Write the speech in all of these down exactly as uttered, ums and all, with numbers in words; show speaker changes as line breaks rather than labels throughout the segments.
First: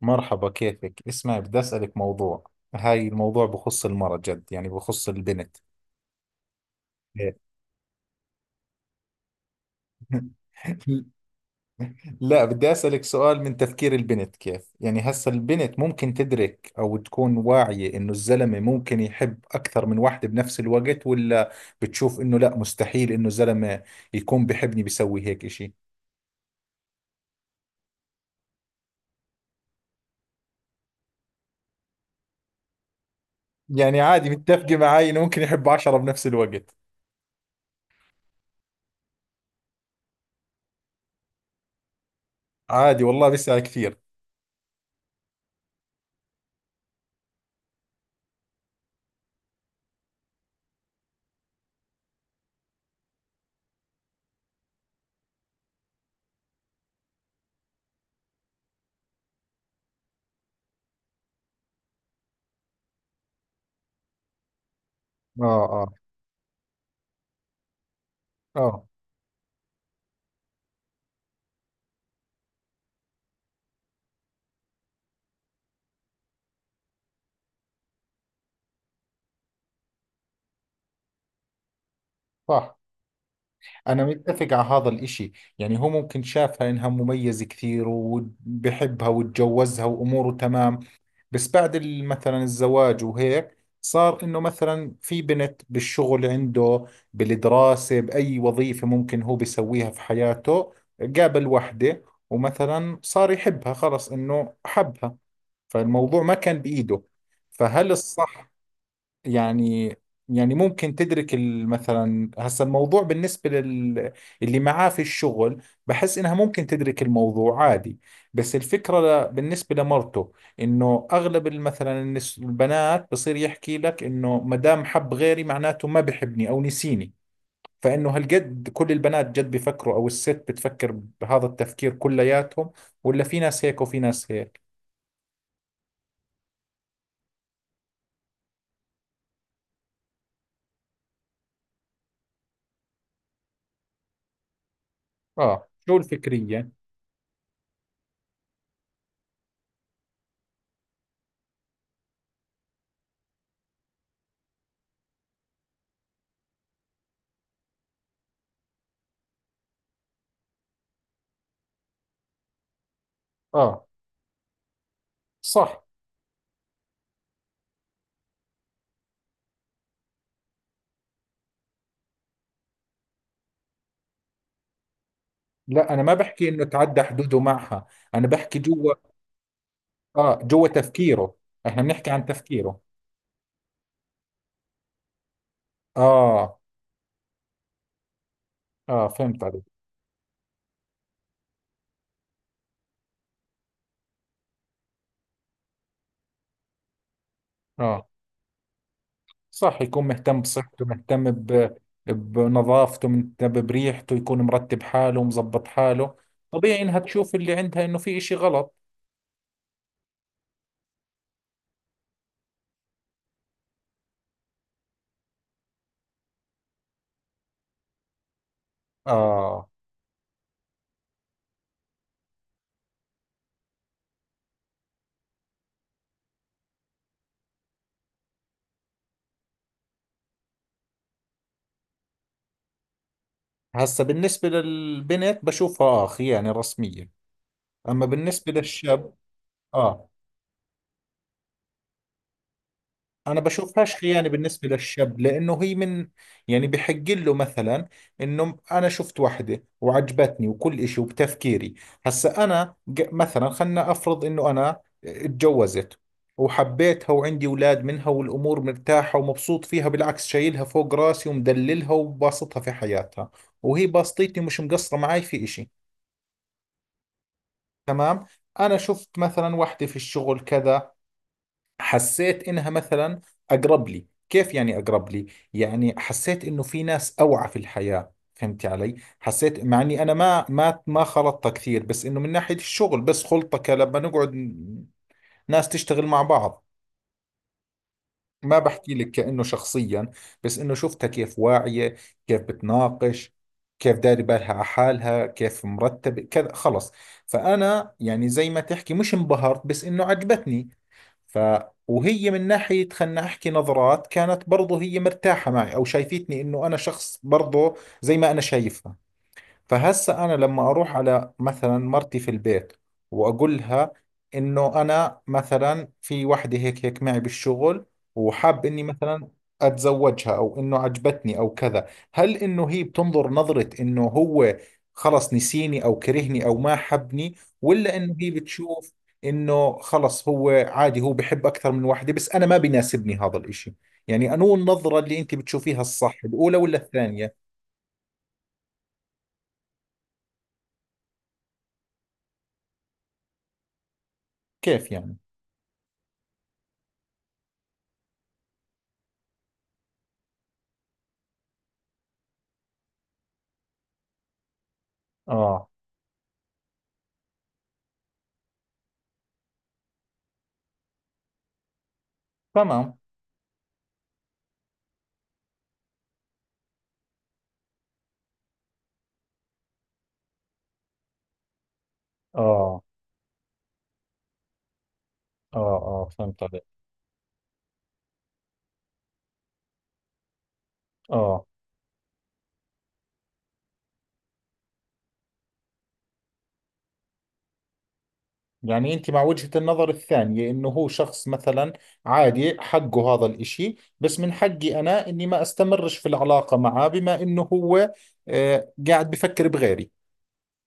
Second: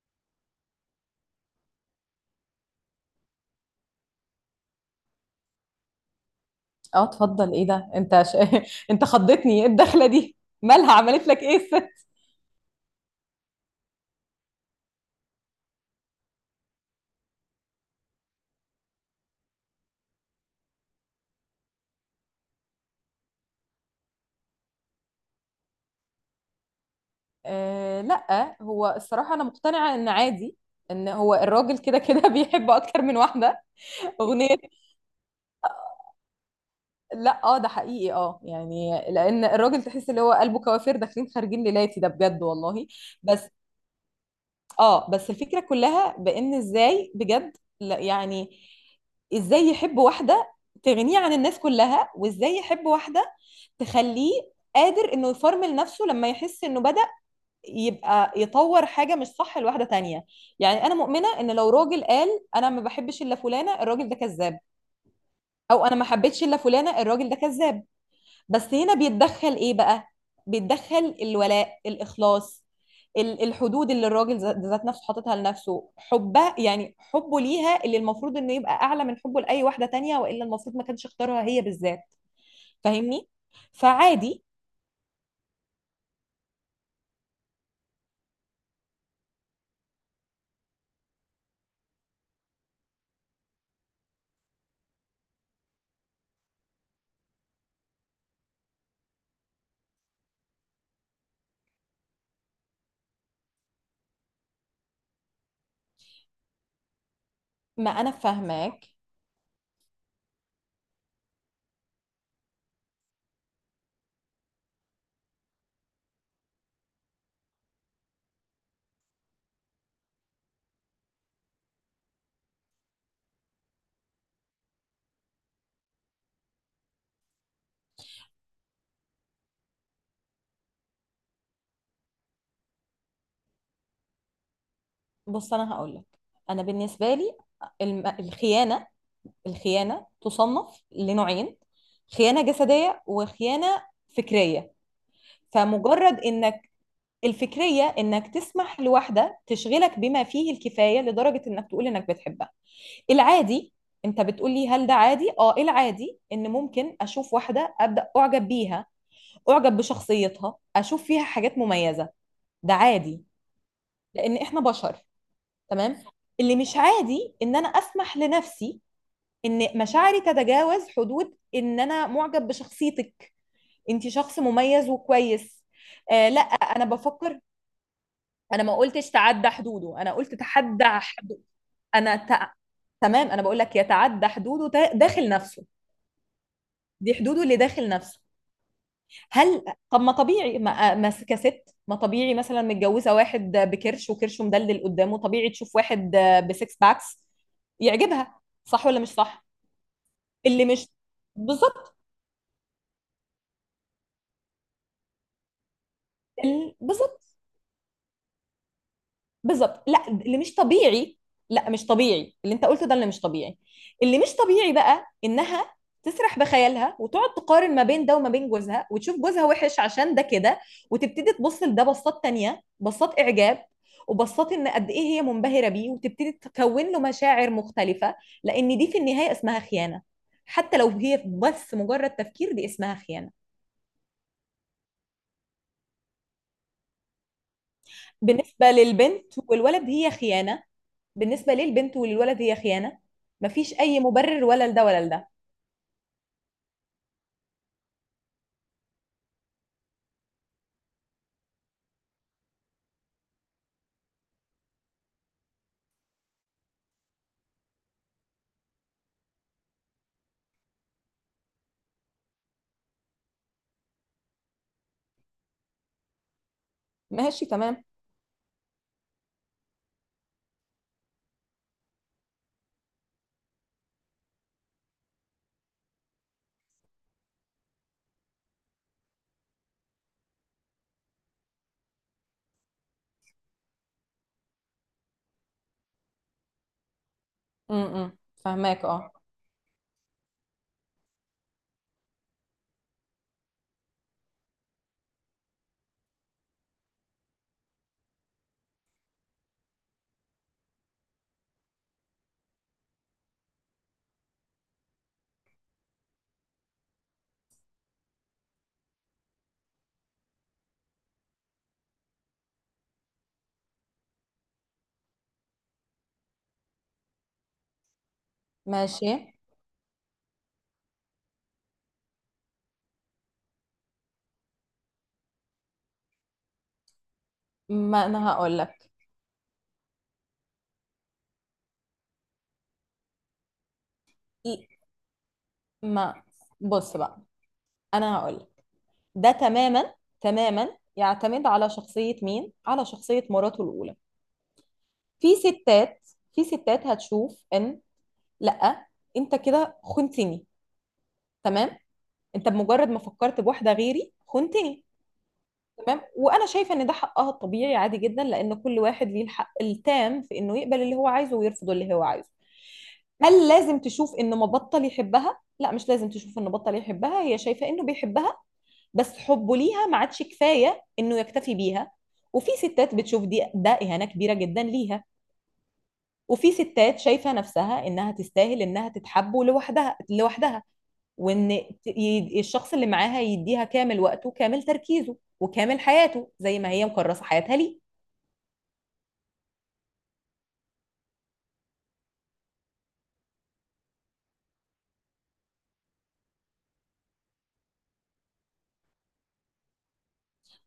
مرحبا، كيفك؟ اسمع، بدي أسألك موضوع. هاي الموضوع بخص المرأة، جد يعني بخص البنت.
اه،
إيه.
اتفضل. ايه ده؟ انت ش... انت خضتني، ايه الدخله دي؟ مالها؟ عملت لك ايه الست؟
لا، بدي أسألك سؤال. من تفكير البنت كيف يعني هسا البنت ممكن تدرك أو تكون واعية إنه الزلمة ممكن يحب أكثر من واحدة بنفس الوقت، ولا بتشوف إنه لا، مستحيل إنه زلمة يكون بحبني بيسوي هيك إشي؟
آه، لا، هو الصراحه انا مقتنعه ان عادي، ان هو الراجل كده كده بيحب اكتر من واحده.
يعني عادي؟
اغنيه.
متفقة معاي إنه ممكن يحب عشرة بنفس الوقت؟
لا، اه، ده حقيقي، اه، يعني لان الراجل تحس اللي هو قلبه كوافير، داخلين خارجين ليلاتي، ده بجد والله.
عادي والله،
بس،
بيسأل كثير.
اه، بس الفكرة كلها بان ازاي؟ بجد لا، يعني ازاي يحب واحدة تغنيه عن الناس كلها؟ وازاي يحب واحدة تخليه قادر انه يفرمل نفسه لما يحس انه بدأ يبقى يطور حاجة مش صح لواحدة تانية؟ يعني انا مؤمنة ان لو راجل قال انا ما بحبش الا فلانة، الراجل ده كذاب.
آه،
او
آه.
انا ما حبيتش الا فلانة، الراجل ده كذاب. بس
آه
هنا بيتدخل ايه بقى؟ بيتدخل الولاء، الاخلاص، ال- الحدود اللي الراجل ذا- ذات نفسه حاططها لنفسه، حبه، يعني حبه ليها، اللي المفروض انه يبقى اعلى من حبه لاي واحده تانية، والا المفروض ما كانش اختارها هي بالذات.
صح.
فاهمني؟
أنا
فعادي.
متفق على هذا الإشي. يعني هو ممكن شافها إنها مميزة كثير وبحبها وتجوزها وأموره تمام، بس بعد ال- مثلا الزواج وهيك، صار إنه مثلا في بنت بالشغل عنده، بالدراسة، بأي وظيفة ممكن هو بيسويها في حياته، قابل وحدة ومثلا صار يحبها، خلص إنه حبها، فالموضوع ما كان بإيده.
ما
فهل
انا
الصح؟
فاهماك.
يعني يعني ممكن تدرك ال- مثلا هسا الموضوع بالنسبة لل اللي معاه في الشغل، بحس انها ممكن تدرك الموضوع عادي. بس الفكرة، ل... بالنسبة لمرته، انه اغلب ال- مثلا، النس... البنات بصير يحكي لك انه ما دام حب غيري معناته ما بحبني او نسيني. فانه هالقد كل البنات جد بيفكروا، او الست بتفكر بهذا التفكير كلياتهم، ولا في ناس هيك وفي ناس هيك؟
بص، انا هقول لك، انا بالنسبه لي، الم- الخيانه، الخيانه تصنف لنوعين: خيانه جسديه، وخيانه فكريه.
اه، شو
فمجرد انك،
الفكرية؟
الفكرية إنك تسمح لواحدة تشغلك بما فيه الكفاية لدرجة إنك تقول إنك بتحبها. العادي، أنت بتقولي هل ده عادي؟ آه، العادي إن ممكن أشوف واحدة أبدأ أعجب بيها، أعجب بشخصيتها، أشوف فيها حاجات مميزة، ده عادي.
اه
لأن إحنا بشر،
صح.
تمام؟ اللي مش عادي إن أنا أسمح لنفسي إن مشاعري تتجاوز حدود إن أنا معجب بشخصيتك، أنت شخص مميز وكويس.
لا انا ما
آه، لا
بحكي انه
انا
تعدى
بفكر.
حدوده معها، انا بحكي
انا ما
جوا.
قلتش تعدى حدوده، انا قلت
اه، جوا
تحدى
تفكيره.
حدوده.
احنا بنحكي
انا
عن
ت...
تفكيره.
تمام، انا بقول لك يتعدى حدوده، تا- داخل نفسه،
اه
دي حدوده اللي داخل نفسه.
اه، فهمت عليك.
هل طب ما طبيعي ما, ما كست ما طبيعي مثلا متجوزه واحد بكرش وكرشه مدلدل قدامه، طبيعي تشوف واحد بسكس باكس
اه
يعجبها، صح ولا مش صح؟
صح، يكون مهتم
اللي
بصحته،
مش،
مهتم ب...
بالظبط.
بنظافته، مهتم بريحته، يكون مرتب حاله ومظبط حاله.
ال-
طبيعي انها
بالظبط.
تشوف اللي عندها انه في اشي غلط.
بالظبط، لا اللي مش طبيعي، لا مش طبيعي اللي انت قلته ده، اللي مش طبيعي، اللي مش طبيعي بقى انها تسرح بخيالها وتقعد تقارن ما بين ده وما بين جوزها، وتشوف جوزها
اه.
وحش عشان ده كده، وتبتدي تبص لده بصات تانية، بصات اعجاب، وبصات ان قد ايه هي منبهرة بيه، وتبتدي تكون له مشاعر مختلفة، لان دي في النهاية اسمها خيانة. حتى لو هي بس مجرد تفكير، دي اسمها خيانة.
هسا بالنسبة للبنت بشوفها اخ يعني رسمية، اما بالنسبة
بالنسبة
للشاب،
للبنت والولد
اه
هي خيانة. بالنسبة للبنت وللولد هي خيانة.
انا
مفيش
بشوفهاش
أي
خيانه
مبرر
بالنسبه
ولا لده ولا
للشاب،
لده.
لانه هي من، يعني بحق له. مثلا انه انا شفت وحده وعجبتني وكل إشي، وبتفكيري. هسا انا ج- مثلا خلنا افرض انه انا اتجوزت وحبيتها وعندي اولاد منها والامور مرتاحه ومبسوط فيها، بالعكس شايلها فوق راسي ومدللها وباسطها في حياتها، وهي باسطتني، مش مقصره معي في إشي.
ماشي، تمام.
تمام. انا شفت مثلا وحده في الشغل كذا، حسيت إنها مثلا أقرب لي. كيف يعني أقرب لي؟ يعني حسيت إنه في ناس أوعى في الحياة، فهمتي علي؟ حسيت مع إني أنا ما ما ما خلطت كثير، بس إنه من ناحية الشغل بس، خلطة ك- لما نقعد ن- ناس تشتغل مع بعض.
امم
ما
فهماك،
بحكي لك
اه.
كأنه شخصيا، بس إنه شفتها كيف واعية، كيف بتناقش، كيف داري بالها على حالها، كيف مرتبة كذا، خلص. فأنا يعني زي ما تحكي، مش انبهرت بس إنه عجبتني. ف، وهي من ناحية، خلنا أحكي، نظرات كانت برضو هي مرتاحة معي، أو شايفتني إنه أنا شخص برضو زي ما أنا شايفها. فهسا انا لما اروح على مثلا مرتي في البيت واقولها انه انا مثلا في وحده هيك هيك معي بالشغل، وحاب اني
ماشي.
مثلا اتزوجها، او انه عجبتني او كذا، هل انه هي بتنظر نظرة انه هو خلص نسيني او كرهني او ما حبني؟ ولا
ما
انه
انا
هي
هقول لك،
بتشوف انه خلص هو عادي، هو بحب اكثر من وحده، بس انا ما بيناسبني هذا الاشي؟ يعني انو النظرة اللي انت بتشوفيها الصح،
ما
الاولى ولا
بص بقى،
الثانية؟
انا هقول لك، ده تماما، تماما يعتمد على شخصية مين، على شخصية مراته الأولى.
كيف يعني؟
في ستات، في ستات هتشوف ان لا، انت كده خنتني، تمام، انت بمجرد ما فكرت بواحدة غيري خنتني.
اه
تمام، وانا شايفه ان ده حقها الطبيعي، عادي جدا، لان كل واحد ليه الحق التام في انه يقبل اللي هو عايزه ويرفض اللي هو عايزه.
تمام.
هل لازم تشوف انه ما بطل يحبها؟ لا، مش لازم تشوف انه بطل يحبها، هي شايفه انه بيحبها، بس حبه ليها ما عادش كفايه انه يكتفي بيها. وفي
اه
ستات بتشوف دي، ده اهانه كبيره جدا ليها.
اه. اه، فهمت
وفي
عليك.
ستات شايفه نفسها انها تستاهل انها تتحب لوحدها، لوحدها،
اه،
وان ت- ي- الشخص اللي معاها يديها كامل وقته وكامل تركيزه وكامل حياته، زي ما هي مكرسه حياتها ليه.
يعني انت مع وجهة النظر الثانية، انه هو شخص مثلا عادي، حقه هذا الاشي، بس من حقي انا اني ما استمرش في العلاقة معه، بما انه هو آه، قاعد بفكر بغيري.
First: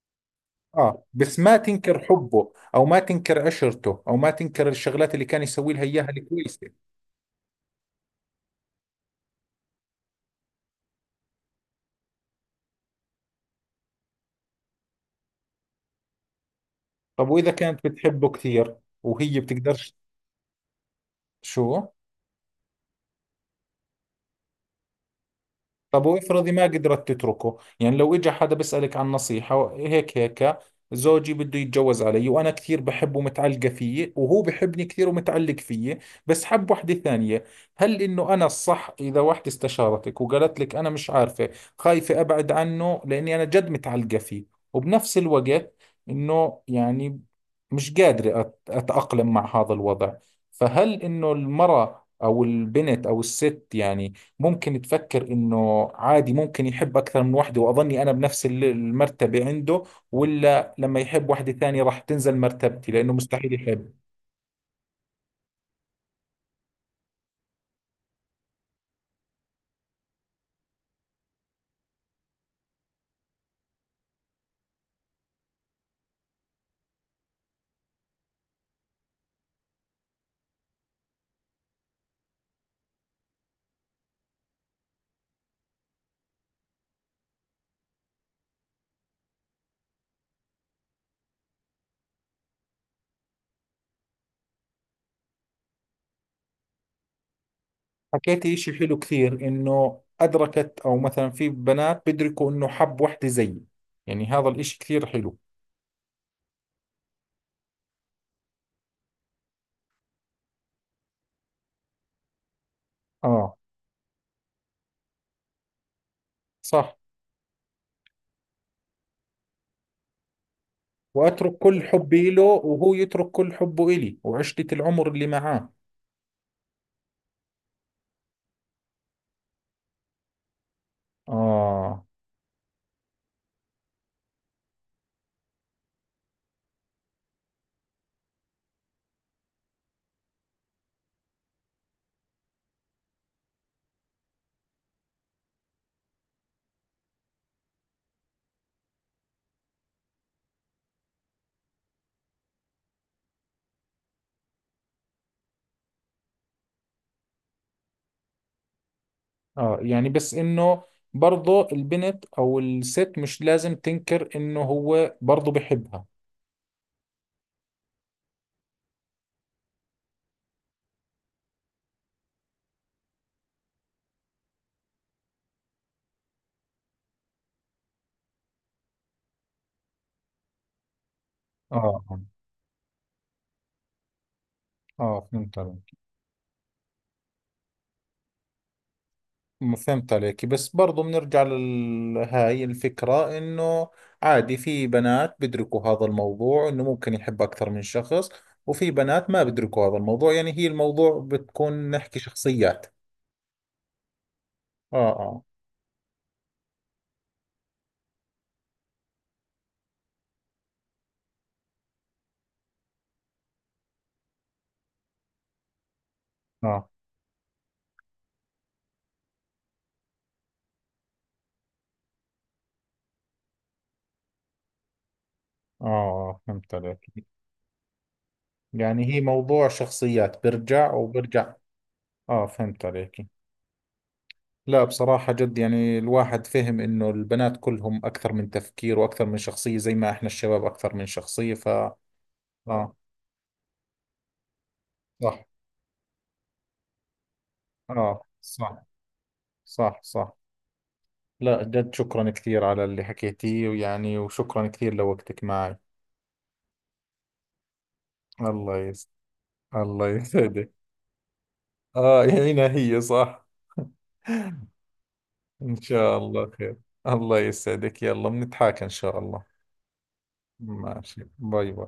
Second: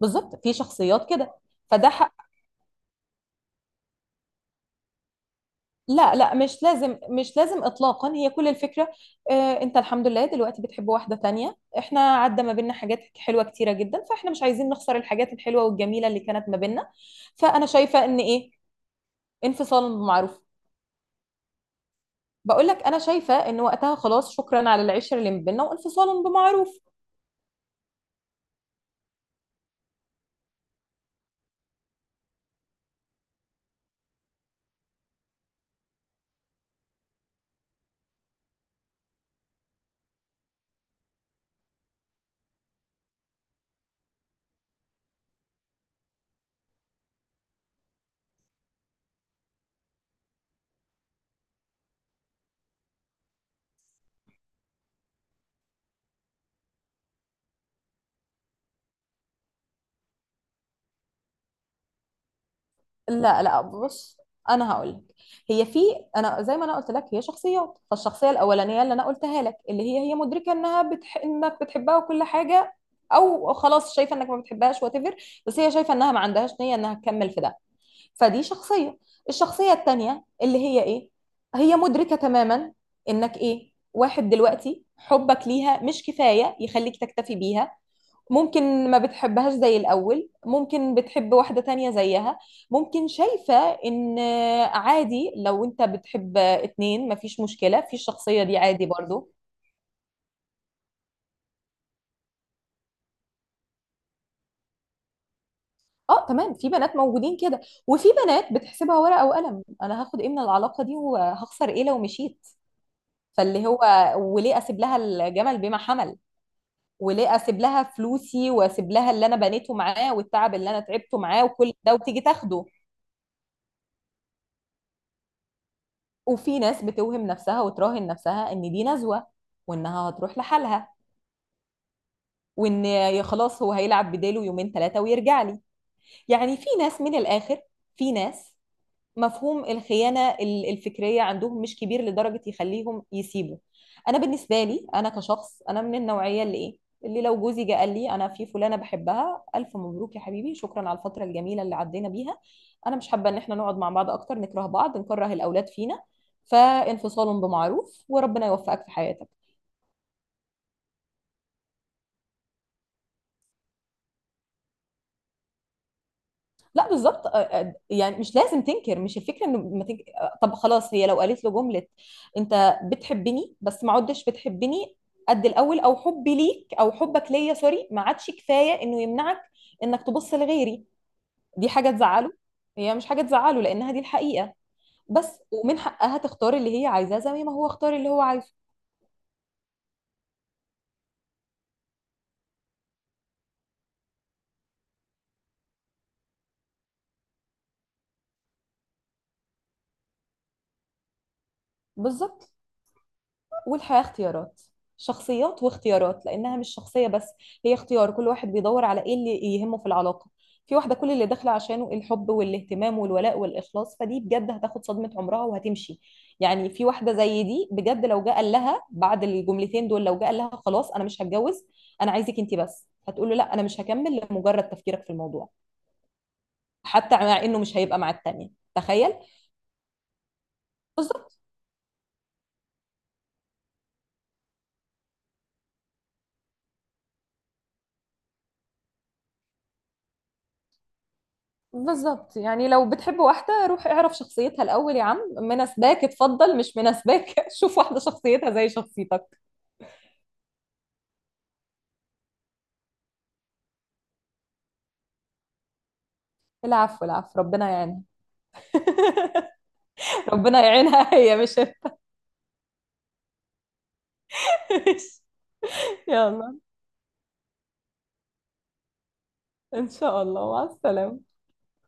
بالظبط، في
اه،
شخصيات كده.
بس ما
فده
تنكر
حق.
حبه، او ما تنكر عشرته، او ما تنكر الشغلات اللي كان يسوي لها اياها
لا لا، مش
الكويسة.
لازم، مش لازم اطلاقا. هي كل الفكره، آه انت الحمد لله دلوقتي بتحب واحده تانية، احنا عدى ما بيننا حاجات حلوه كتيره جدا، فاحنا مش عايزين نخسر الحاجات الحلوه والجميله اللي كانت ما بيننا،
طب واذا
فانا
كانت
شايفه ان
بتحبه
ايه،
كثير، وهي بتقدرش؟
انفصال بمعروف.
شو؟
بقول لك انا شايفه ان وقتها خلاص، شكرا على العشره اللي ما بيننا،
طب
وانفصال
وافرضي ما
بمعروف.
قدرت تتركه، يعني لو اجى حدا بيسألك عن نصيحة، هيك هيك، زوجي بده يتجوز علي، وانا كثير بحبه ومتعلقة فيه، وهو بحبني كثير ومتعلق فيه، بس حب وحدة ثانية. هل انه انا الصح؟ اذا وحدة استشارتك وقالت لك انا مش عارفة، خايفة ابعد عنه لاني انا جد متعلقة فيه، وبنفس الوقت انه يعني مش قادرة أت- اتأقلم مع هذا الوضع. فهل انه المرأة او البنت او الست يعني ممكن تفكر انه عادي ممكن يحب اكثر من واحدة، واظني انا بنفس ال- المرتبة عنده؟ ولا لما يحب واحدة ثانية راح تنزل مرتبتي، لانه
لا
مستحيل
لا،
يحب؟
بص، انا هقول لك، هي في، انا زي ما انا قلت لك هي شخصيات، فالشخصيه الاولانيه اللي انا قلتها لك اللي هي، هي مدركه انها بتح... انك بتحبها وكل حاجه، او خلاص شايفه انك ما بتحبهاش وات ايفر، بس هي شايفه انها ما عندهاش نيه انها تكمل في ده، فدي شخصيه. الشخصيه التانيه اللي هي ايه، هي مدركه تماما انك ايه، واحد دلوقتي حبك ليها مش كفايه يخليك تكتفي بيها، ممكن ما بتحبهاش زي الأول، ممكن بتحب واحدة تانية زيها، ممكن شايفة إن عادي لو أنت بتحب اتنين، مفيش مشكلة. في الشخصية
حكيتي
دي
اشي
عادي
حلو
برضو.
كثير، انه ادركت، او مثلا في بنات بيدركوا انه حب واحدة زيي. يعني هذا الاشي كثير حلو.
اه تمام، في بنات موجودين كده. وفي بنات بتحسبها ورقة وقلم: أنا هاخد إيه من العلاقة دي، وهخسر إيه لو مشيت؟
اه
فاللي هو، وليه أسيب لها؟ الجمل بما حمل.
صح.
وليه أسيب لها فلوسي، وأسيب لها اللي أنا بنيته معاه، والتعب اللي أنا تعبته معاه،
واترك
وكل
كل
ده، وتيجي
حبي له،
تاخده.
وهو يترك كل حبه الي وعشرة العمر اللي معاه.
وفي ناس بتوهم نفسها وتراهن نفسها ان دي نزوة، وانها هتروح لحالها،
اه
وان يا خلاص هو هيلعب بداله يومين ثلاثة ويرجع لي. يعني في ناس من الاخر، في ناس مفهوم الخيانة ال- الفكرية عندهم مش كبير لدرجة يخليهم يسيبوا. أنا بالنسبة لي، أنا كشخص، أنا من النوعية اللي إيه، اللي لو جوزي جه قال لي أنا في فلانة بحبها، ألف مبروك يا حبيبي، شكرا على الفترة الجميلة اللي عدينا بيها، أنا مش حابة إن إحنا نقعد مع بعض أكتر نكره بعض، نكره الأولاد فينا، فانفصال بمعروف، وربنا يوفقك في حياتك.
اه، يعني بس انه برضه البنت او الست مش لازم تنكر انه هو برضه بحبها.
لا بالظبط، آه، آه، يعني مش لازم تنكر، مش الفكره انه ما تنكر. طب خلاص، هي لو قالت له جمله: انت بتحبني بس ما عدتش بتحبني قد الاول، او حبي ليك او حبك ليا سوري ما عادش كفايه انه يمنعك انك تبص لغيري، دي حاجه
اه اه.
تزعله، هي مش حاجه تزعله لانها دي الحقيقه.
آه،
بس
فهمت
ومن
عليك.
حقها تختار اللي هي عايزاه، زي ما هو اختار اللي هو عايزه.
م- فهمت عليك. بس برضه بنرجع لهاي الفكرة، انه عادي، في بنات بيدركوا هذا الموضوع انه ممكن يحب اكثر من شخص، وفي بنات ما بيدركوا هذا الموضوع. يعني هي الموضوع بتكون نحكي
بالظبط،
شخصيات.
والحياة اختيارات.
اه اه.
شخصيات واختيارات، لأنها مش شخصية بس، هي اختيار، كل واحد بيدور على إيه اللي يهمه في العلاقة. في واحدة كل اللي داخلة عشانه الحب والاهتمام والولاء والإخلاص، فدي بجد هتاخد صدمة عمرها وهتمشي. يعني في
اه
واحدة زي دي بجد لو جه قال لها بعد الجملتين دول، لو جه قال لها خلاص أنا مش هتجوز، أنا عايزك أنت بس، هتقول له لا، أنا مش هكمل لمجرد تفكيرك في الموضوع،
اه. آه، فهمت
حتى
عليك.
مع إنه مش هيبقى مع التانية،
يعني
تخيل.
هي موضوع شخصيات، برجع
بالظبط.
وبرجع. اه، فهمت عليك. لا بصراحة جد، يعني الواحد فهم إنه البنات كلهم أكثر من تفكير وأكثر من شخصية، زي ما إحنا الشباب أكثر من شخصية. ف
بالظبط، يعني لو
آه
بتحب واحدة، روح اعرف شخصيتها الأول، يا عم
صح.
مناسباك اتفضل، مش مناسباك شوف واحدة
آه
شخصيتها زي
صح.
شخصيتك.
صح صح. لا جد، شكرا كثير على اللي حكيتيه، ويعني وشكرا كثير لوقتك معي.
العفو، العفو، ربنا يعينها.
الله يس، الله
ربنا
يسعدك.
يعينها هي، مش
آه، هنا هي صح. إن شاء الله
يلا،
خير. الله يسعدك، يلا بنتحاكى إن شاء الله.
إن شاء الله، مع السلامة.
ماشي، باي باي.